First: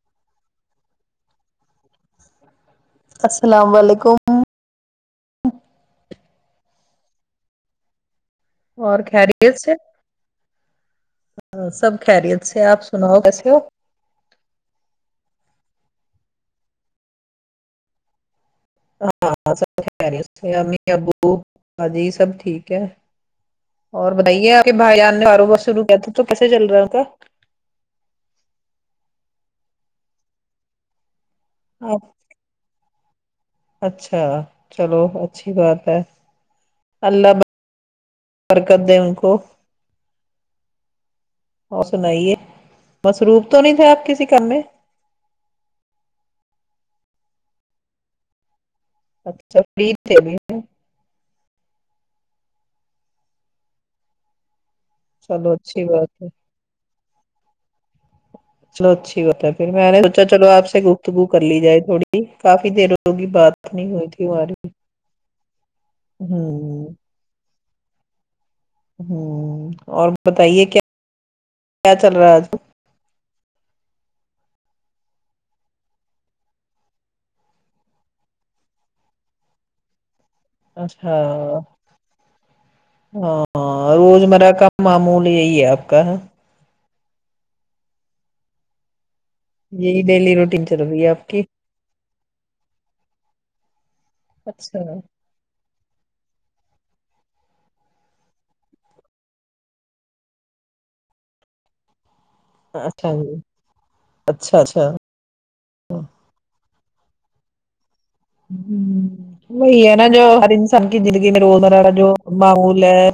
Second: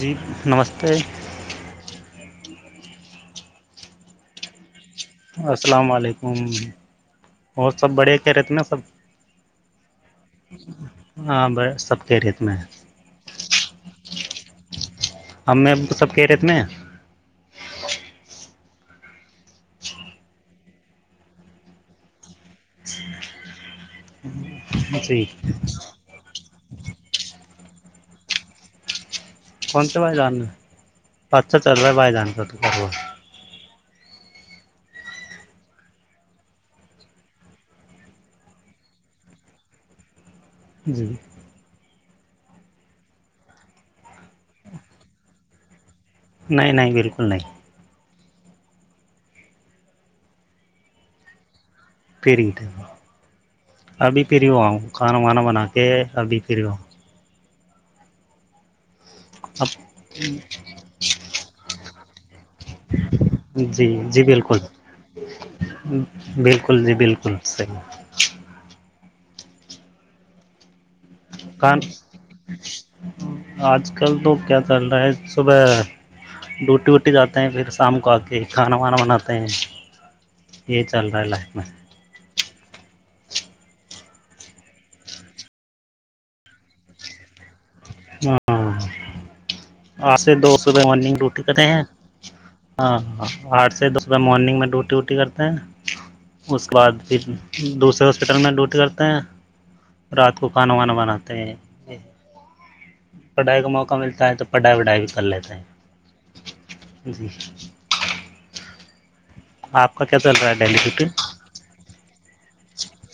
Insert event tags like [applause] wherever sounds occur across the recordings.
جی نمستے السلام علیکم السلام علیکم اور سب خیریت میں سب اور خریی سے ہ سب خیریت سے آپ سناؤ کیسے ہو ہم میں کو سب کہ ریت میں ہاں سب امی ابو با جی سب ٹھیک ہے اور بتائیے آپ کے بھائی ہیں جان جی نے باروبار شروع کیا تھا تو کیسے چل رہا تھا کون سے بائے جاننا پچ سا چلو بائی آپ جان کر تو کر اچھا چلو اچھی بات ہے اللہ ب حرکت دیں ان کو جی وہ سنائیے مصروف تو نہیں تھے آپ کسی کر میں نہیں نہیں بالکل نہیں اچھا فرید سے بھی پھرٹ ابھی پھر ہواؤں کھانا وانا چلو بنا اچھی کے بات ہے ابھی پھر ہوؤں چلو اچھی بات ہے پھر اب میں نے سوچا چلو آ سے گفتگو کر لی جائے تھوڑی جی کافی دیر ہوگی جی باتنی ہوئی جی تھی وہ بالکل رہ بالکل جی بالکل صحیح ہوں اور بتائیے کیا کان کیا چل رہا ہے آج کل؟ آج کل تو کیا چل رہا ہے صبح ڈوٹی ووٹی جاتے ہیں پھر شام کو آ کے کھانا وانا بناتے ہیں یہ چل اچھا رہا ہے لائف میں ہاں روز مرہ کا معمول یہی ہے آپ کا ہاں یہی آس ڈیلی دو روٹین سو چل رئے رہی ہے مارننگ آپ کی ریوٹی کتےیں ہیں ہاں ہاں آٹھ سے دس ب مارننگ میں اچھا ڈوٹی ووٹی کرتے ہیں اس کے بعد پھر دوسرے ہاسپٹل میں ڈیوٹی کرتے ہیں رات کو کھانا وانا بناتے ہیں اچھا جی پڑھائی کا موقع ملتا ہے تو اچھا پڑھائی اچھا وڑھائی کر لیتا ہے جی ہ وہی آپ ہے کا نا کیا جو چل رہا ہر ہے ڈیلی انسان کی زندگی ڈیوٹی میں رزرا جو ماحول ہے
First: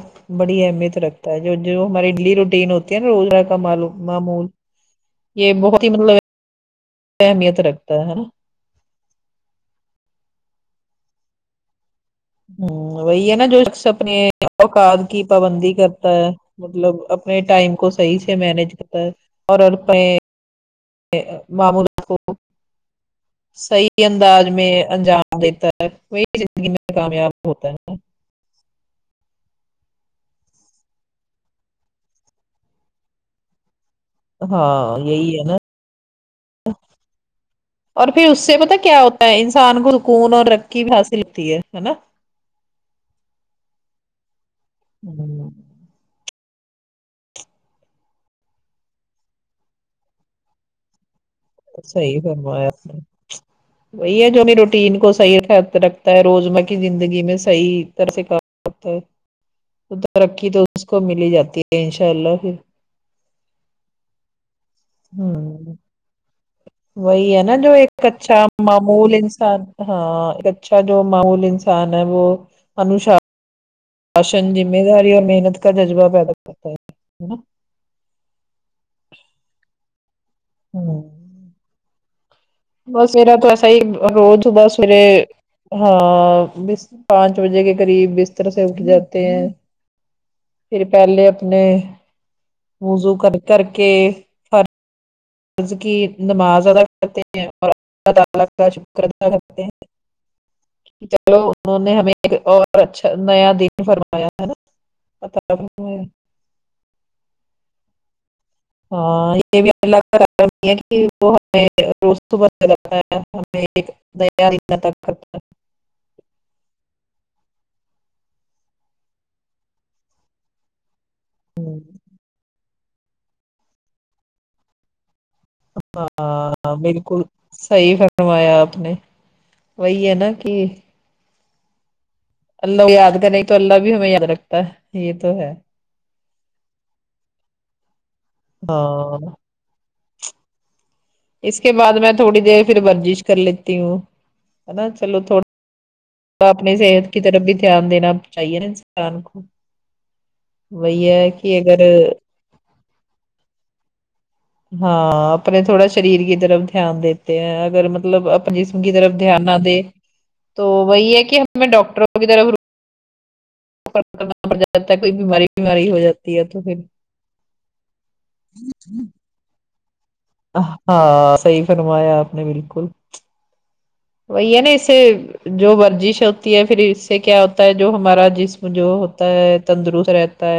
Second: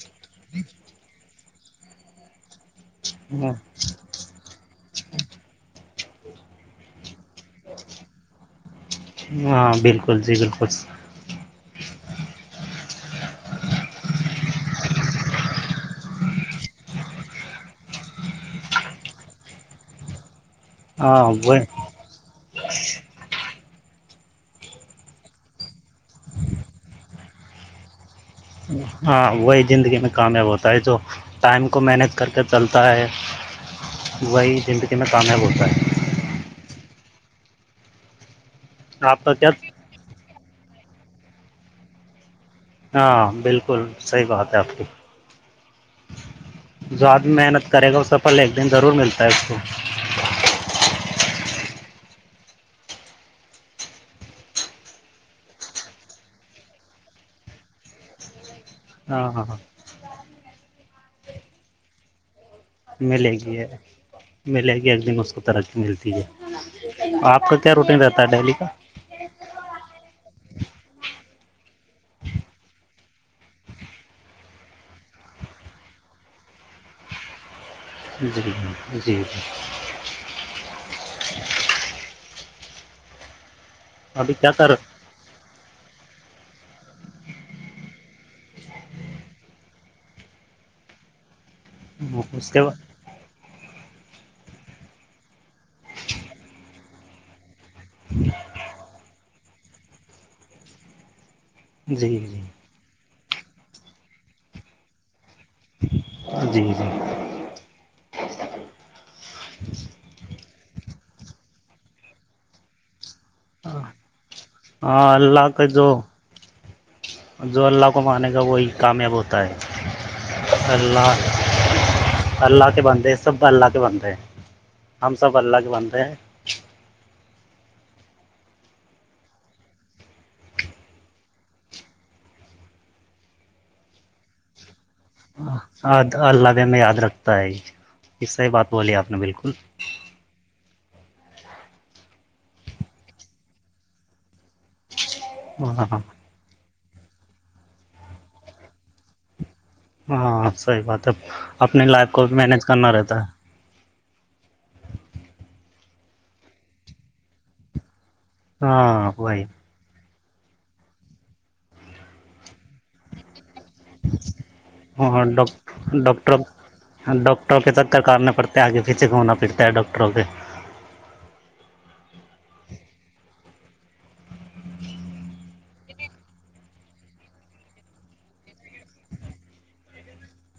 بڑی اہمیت رکھتا ہے جو جو ہماری ڈیلی روٹین ہو ا روزر کال معمول یہ بہت ہی مطلب اہمیت رکھتا ہے نا ہاں بالکل جی بالکل ہ وہی ہے نا جو اپنے اوقات کی پابندی کرتا ہے مطلب اپنے ٹائم کو صحیح سے مینج کرتا ہے اور ہاں وہ معمولات کو صحیح انداز میں انجام دیتا ہے وہی زندگی میں کامیاب ہوتا ہے ہاں وہی زندگی میں کامیاب ہوتا ہے جو ٹائم کو مینج کر کے چلتا ہے وہی زندگی ہاں میں کام یہی ہے نا بولتا ہے اور پھر اس سے پتا کیا آپ ہوتا کا ہے کیا انسان گ کون اور رقی بھی حاصل ہوتی ہے نا ہاں بالکل صحی بات ہے آپ کی ہوں، جو آد محنت کرے گا وہ سفل ایک دن ضرور ملتا ہے اس کو صحی فرمایاپ نے وہی ہے جو روٹین کو صحیح خ رکھتا ہے روزمہ کی زندگی میں صحی طرح سے کا ست ہاں ہاں ہاں تو ترقی تو اس کو ملی جاتی ہے انشاء اللہ پھر ملے گی ملے گی ایک دن اس کو ہ ترقی ملتی ہے وہی ہے آپ نا کا جو کیا روٹین ایک رہتا ہے اچھا ڈیلی کا مول انسان ہاں ایک اچھا جو معمول انسان ہے وہ انوشا راشن ذمہ داری اور محنت کا جذبہ پیدا کرتا ہے نا جی ج جی جی ہوں بس سویرا تو ایسا ہی ابھی روز کیا بس کر سویر ہاں پانچ بجے کے قریب بستر سے اٹھ جاتے ہیں پھر پہلے اپنے اس کے ب موزو کر کر کے قرض کی نماز ادا کرتے ہیں اور اللہ تعالی کا شکر ادا کرتے ہیں چلو انہوں نے ہمیں جی ایک جی اور اچھا نیا دن فرمایا ہے نا پ کب جی جی ہاں یہ بھی الگ کہ وہ ہمیں صبح سے لگتا ہے ہم ایک تک خجو جو اللہ کو مانے گا وہی کامیاب ہوتا ہے اللہ ہوں اللہ کے بندے سب اللہ کے بندے ہیں ہم سب اللہ کے بندے ہیں ہاں بالکل صحی فرمایا آپ نے وہی ہے نا کہ اللہ یاد کرے تو اللہ بھی ہمیں یاد رکھتا ہے یہ تو ہے اللہب میں یاد رکھتا ہے یہ صحیح بات بولی آپ نے ہاں بالکل اس کے بعد میں تھوڑی دیر پھر ورزش کر لیتی ہوں ہے نا چلو تھڑا ہاں ہاں تو اپنی صحت کی طرف بھی دھیان دینا چاہیے نا انسان کو ہاں صحیح بات وہی ہے کہ اپنی اگر لائف کو بھی مینج کرنا رہتا ہے ہاں اپنے تھوڑا شریر کی طرف دھیان دیتے ہیں اگر مطلب جسم کی ہاں طرف وہی دھیان نہ دے تو وہی ہے کہ ہم ڈاکٹروں کی طرف کرنا پڑ جاتا ہے کوئی ہاں بیماری وماری ڈاک ہو ڈاکٹر جاتی ہے تو پھر ڈاکٹروں کے تکرارنے پڑتے ہیں آگے پیچھے گھومنا پھرتا ہے ڈاکٹروں کے ہاں صحیح فرمایا آپ نے بالکل وہی ہے نا اسسے جو ورزش ہوتی ہے پھر اس سے کیا ہوتا ہے جو ہمارا جسم جو ہوتا ہے تندرست رہتا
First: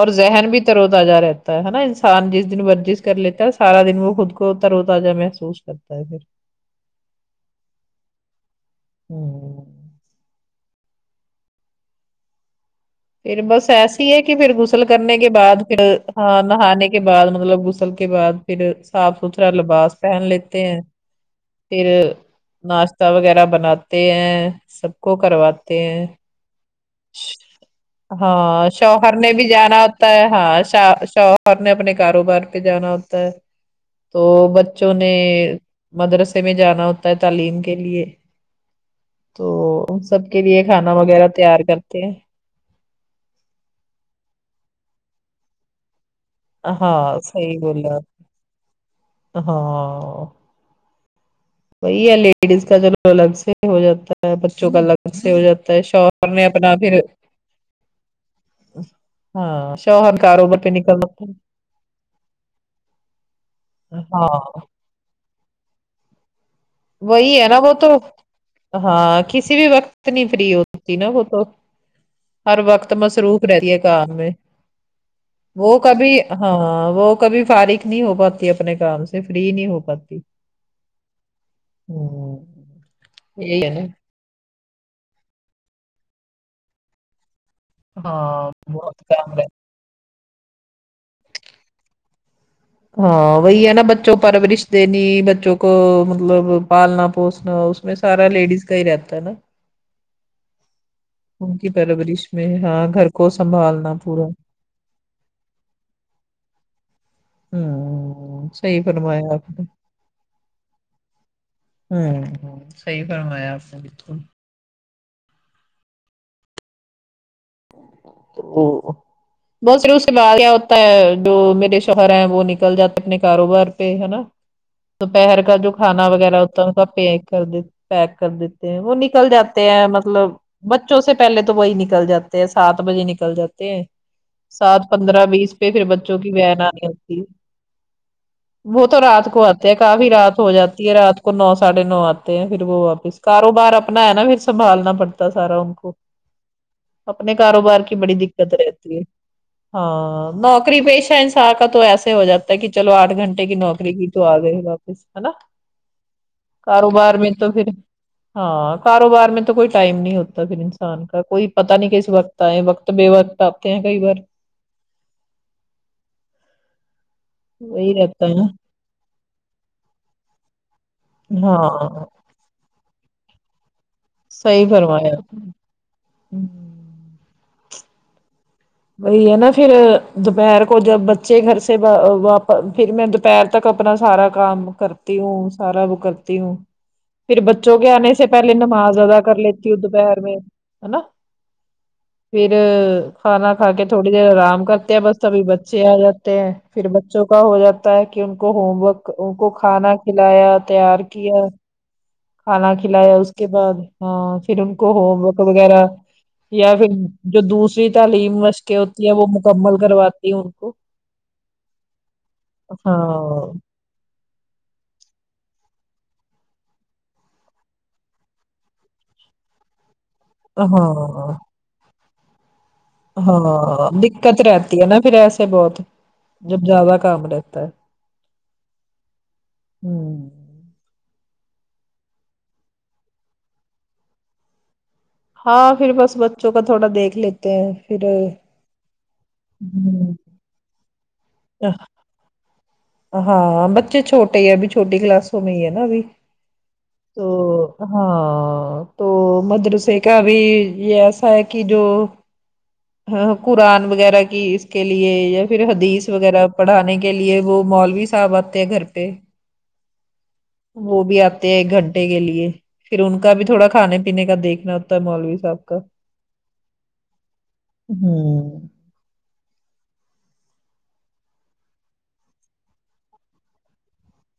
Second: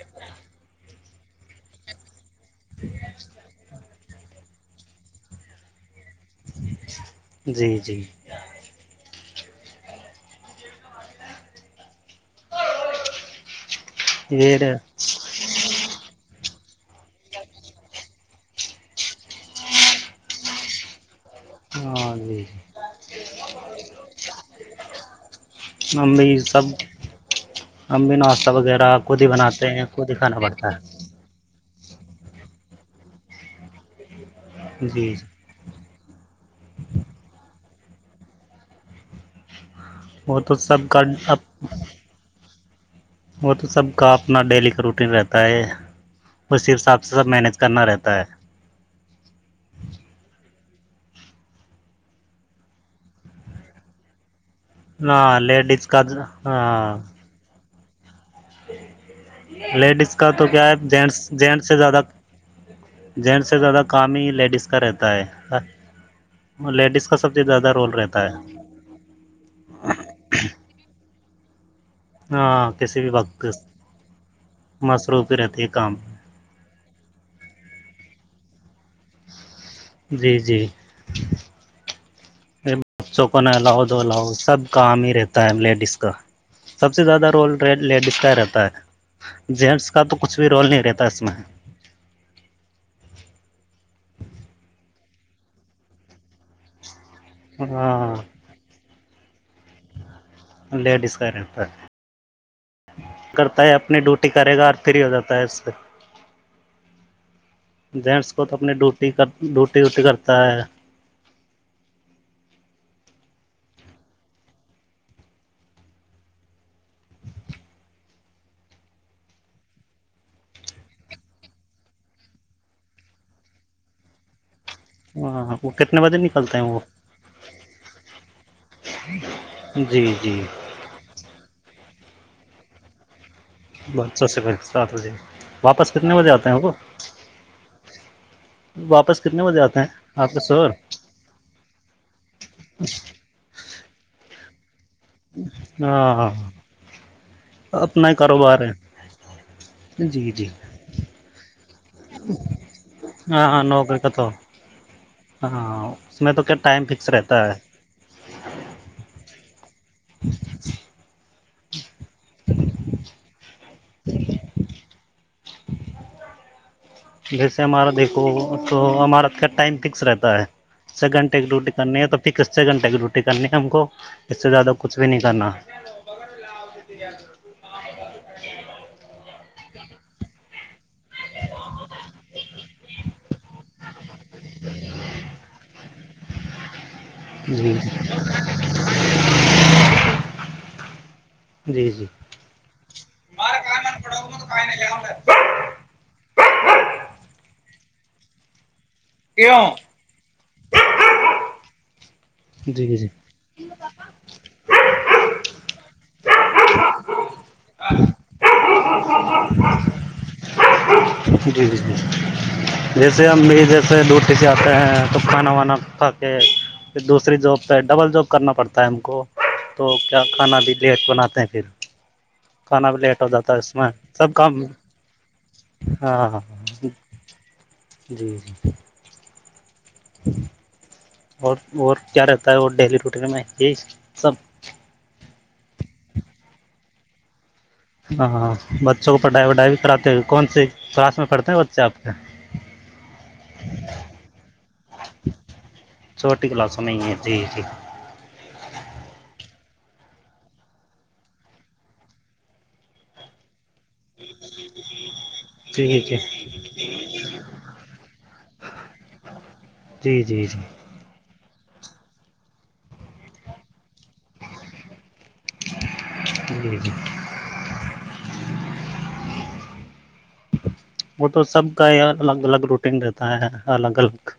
اور ذہن بھی ترو تازہ رہتا ہے نا انسان جس ن ورزش کر لیتا ہے سارا دن وہ خود کو ترو تزہ محسوس کرتا ہے پھر جی جی ہوں ہوں پھر بس ایسی ہے کہ پھر یہ غسل کرنے کے بعد پھر ہاں نہانے کے بعد مطلب غسل کے بعد پھر صاف ستھرا لباس پہن لیتے ہیں پھر ہاں جی جی ناشتہ وغیرہ بناتے ہیں سب کو کرواتے ہیں ہم سب ہم بھی ناشتہ ہاں وغیرہ شوہر خود ہی نے بھی بناتے جانا ہیں ہوتا خود ہی ہے کھانا ہاں پڑتا شا شوہر نے اپنے کاروبار پہ جانا ہوتا ہے تو ہے بچوں نے جی مدرسے میں جانا ہوتا ہے تعلیم کے لیے تو سب وہ کے تو لیے سب کھانا کا وغیرہ اب تیار کرتے ہیں وہ تو سب کا اپنا ڈیلی کا روٹین رہتا ہے اسی حساب سے ہاں سب مینیج صحیح کرنا بولا رہتا ہے ہاں وہی ہے لیڈیز کا جو سے ہو جاتا ہے بچوں کا الگ سے ہاں ہو جاتا ہے لیڈیز کا شوہر نے اپنا ہاں پھر ہاں لیڈیز شوہر کا تو کاروبار کیا پہ ہے جینس نکلنا جینس سے زیادہ جینس سے زیادہ کام ہاں ہی لیڈیز کا رہتا ہے لیڈیز کا سب وہی سے ہے نا زیادہ وہ تو رول رہتا ہے ہاں کسی بھی وقت نہیں فری ہوتی نا وہ تو ہر ہاں وقت کسی بھی مصروف وقت رہتی ہے کام میں مصروف ہی رہتی ہے وہ کام کبھی ہاں وہ کبھی فارغ نہیں ہو پاتی اپنے کام سے فری نہیں ہو پاتی جی جی ہ سو فن یہی ہے لاؤ نا دو لاؤ سب کام ہی رہتا ہے لیڈیز کا سب سے زیادہ رول لیڈیز کا ہاں رہتا ہے بہت کام رہ جینس کا تو کچھ بھی رول نہیں رہتا اس میں ہاں وہی ہے نا بچوں پرورش دینی بچوں کو مطلب پالنا پوسنا اس میں ہاں سارا لیڈیز کا ہی رہتا ہے نا لیڈیس ان رہتا کی پرورش میں ہاں گھر کو کرتا ہے سنبھالنا اپنی پورا ڈیوٹی ہوں کرے گا اور فری ہو جاتا ہے اس سے [inaudible] جینس کو تو اپنی صحیح ڈیوٹی کر فرمایا آپ نے ہوں ڈیوٹی ویوٹی کرتا ہے ہوں ہصحیح فرمایا آپ نے بالکل تو وہ بہت سارے اس سے بد کاریاں ہوتا ہے جو میرے شوہر ہیں وہ نکل جاتے اپنے کاروبار پہ ہے نا دوپہر کا ہاں وہ جو کتنے کھانا بجے وغیرہ نکلتے ہیں ہوتا ہے وہ کا پیک کر دیتے پیک کر دیتے ہیں وہ نکل جاتے ہیں جی مطلب جی بچوں سے پہلے تو وہی نکل جاتے ہیں سات بجے نکل جاتے بچوں سے پہلے سات بجے پندرہ بیس پہ پھر واپس کتنے بچوں بجے کی آتے ہیں بن وہ آنی ہوتی ہے [inaudible] وہ تو واپس رات کو کتنے بجے آتے ہے ہیں کافی آپ رات کے ہو سور جاتی ہے رات کو نو ساڑھے نو آتے ہیں پھر وہ واپس کاروبار اپنا ہے نا پھر سنھبالنا پڑتا سارا ان کو ہاں ہاں اپنے کاروبار کی بڑی دقت رہتی ہے جی ہاں جی نوکری پیشہ انسا ن کا تو ایسے ہو جاتا ہے کہ چلو آٹھ گھنٹے ہاں کی ہاں نوکری کا کی تو آ گئے واپس ہے نا ہاں اس میں تو کیا ٹائم فکس کاروبار میں رہتا تو ہے پھر ہاں کاروبار میں تو کوئی ٹائم نہیں ہوتا پھر انسان کا کوئی پتا نہیں کیس وقت آئے وقت بے وقت آتے ہیں کئی بار جیسے ہمارا وہی دیکھو رہتا ہے نا تو ہمارا ٹائم فکس رہتا ہے سیکینڈ ٹائم کی ڈیوٹی کرنی ہاں ہے تو کتنے گھنٹے کی ڈیوٹی کرنی ہے ہم کو اس سے زیادہ کچھ بھی نہیں کرنا ہوں وہی ہے نا پھر دوپہر کو جب بچے گھر سے واپ پھر میں دوپہر تک اپنا سارا کام کرتی ہوں سارا وہ کرتی ہوں پھر بچوں جی کے آنے سے پہلے نماز ادا کر لیتی ہوں دوپہر میں ہے نا جی جی جی پھر کھانا کھ کے تھوڑی دیر آرام کرتے ہیں بس سبھی بچ بچے آ جاتے ہیں پھر بچوں کا ہو جاتا ہے کہ ان کو ہوم ورک ان کو کیوں کھانا کلایا تیار کیا کھانا جی جی کھلایا اس کے بعد پھر ان کو ہوم ورک وغیرہ یا پھر جو دوسری تعلیم مشقیں ہوتی ہیں وہ مکمل کرواتی ہیں ان کو جی جی ہاں سے لورتے سے آتے ہیں تو کھانا وانا کھا کے پھر دوسری جاب پہ ڈبل جاب کرنا پڑتا ہے ہم کو تو کیا کھانا بھی لیٹ ہاں بناتے ہیں پھر کھانا بھی لیٹ ہو جاتا ہے اس میں ہاں سب دقت کام رہتی ہے نا پھر ایسے بہت ہاں ہاں جب زیادہ کام رہتا ت جی جی ہوں اور اور کیا رہتا ہے وہ ڈیلی روٹین میں یہی سب ہاں پھر بس بچوں کا تھوڑا دیکھ لیتے ہیں پھر ہاں ہاں بچوں کو پڑھائی وھائی بھی کراتے ہوں ہو کون سی کلاس میں پڑھتے ہیں بچے آپ کے ہاں بچے چھوٹے ہےب چھوٹی کلاسوں میں ہی ہے ناب چھوٹی کلاسوں میں ہی ہے تو جی جی ہاں تو مدرسے کا بھی یہ ایسا ہے کہ جو ہ قرآن وغیرہ کی اس کے لیے یا پھر حدیث ٹھیک ہے وغیرہ پڑھانے کے لیے وہ مال بھی س ب آتے گھر پہ جی جی جی وہ بھی آتے ہیں ایک گھنٹے کے لیے پھر ان کا بھی تھوڑا کھانے پینے کا دیکھنا ہوتا ہے مولوی اب کا جی جی ہوں وہ تو سب کا ہی الگ الگ روٹین رہتا ہے الگ الگ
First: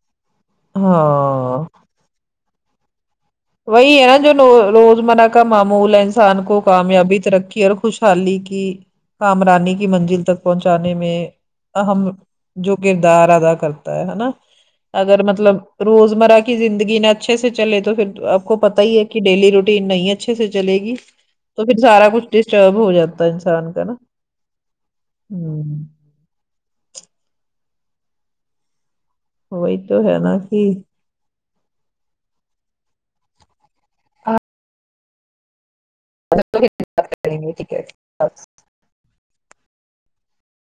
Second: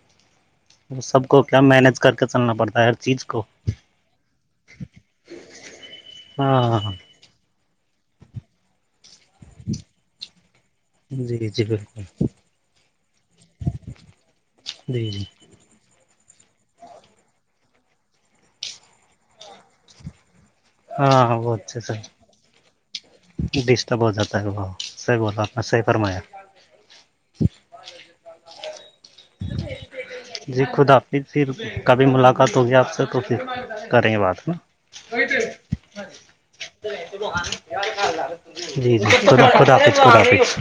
وہ سب کو کیا ہاں مینج کر کے چلنا پڑتا ہے ہر چیز کو وہی ہے نا جو روزمرہ کا معمول ہے انسان کو ہاں ہاں کامیابی ترقی اور خوش چالی کی کام رانی کی منزل تک پہنچانے میں جی جی بالکل اہم جو کردار ادا کرتا ہے ہے نا جی جی اگر مطلب روزمرہ کی زندگییں اچھے سے چلے تو پھر آپ کو پتتا ہی ہے کہ ڈیلی روٹین نہیں ہے اچھے سے چلے گی ہاں ہاں وہ تو پھر اچھے سے سارا کچھ ڈسٹرب ہو جاتا ہے انسان کا نا ڈسٹرب ہو جاتا ہے ب صحی بول رہو آپ نے صحیح ہ فرمایا وہی تو ہے نا کہ پھر پھر کبھی ملاقات ہوگی آپ سے تو پھر کریں گے ہاں بات نا ائی تھے کریں گے ہے جی جی خدا خدافظ خد حافظ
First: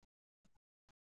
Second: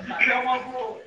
حافظ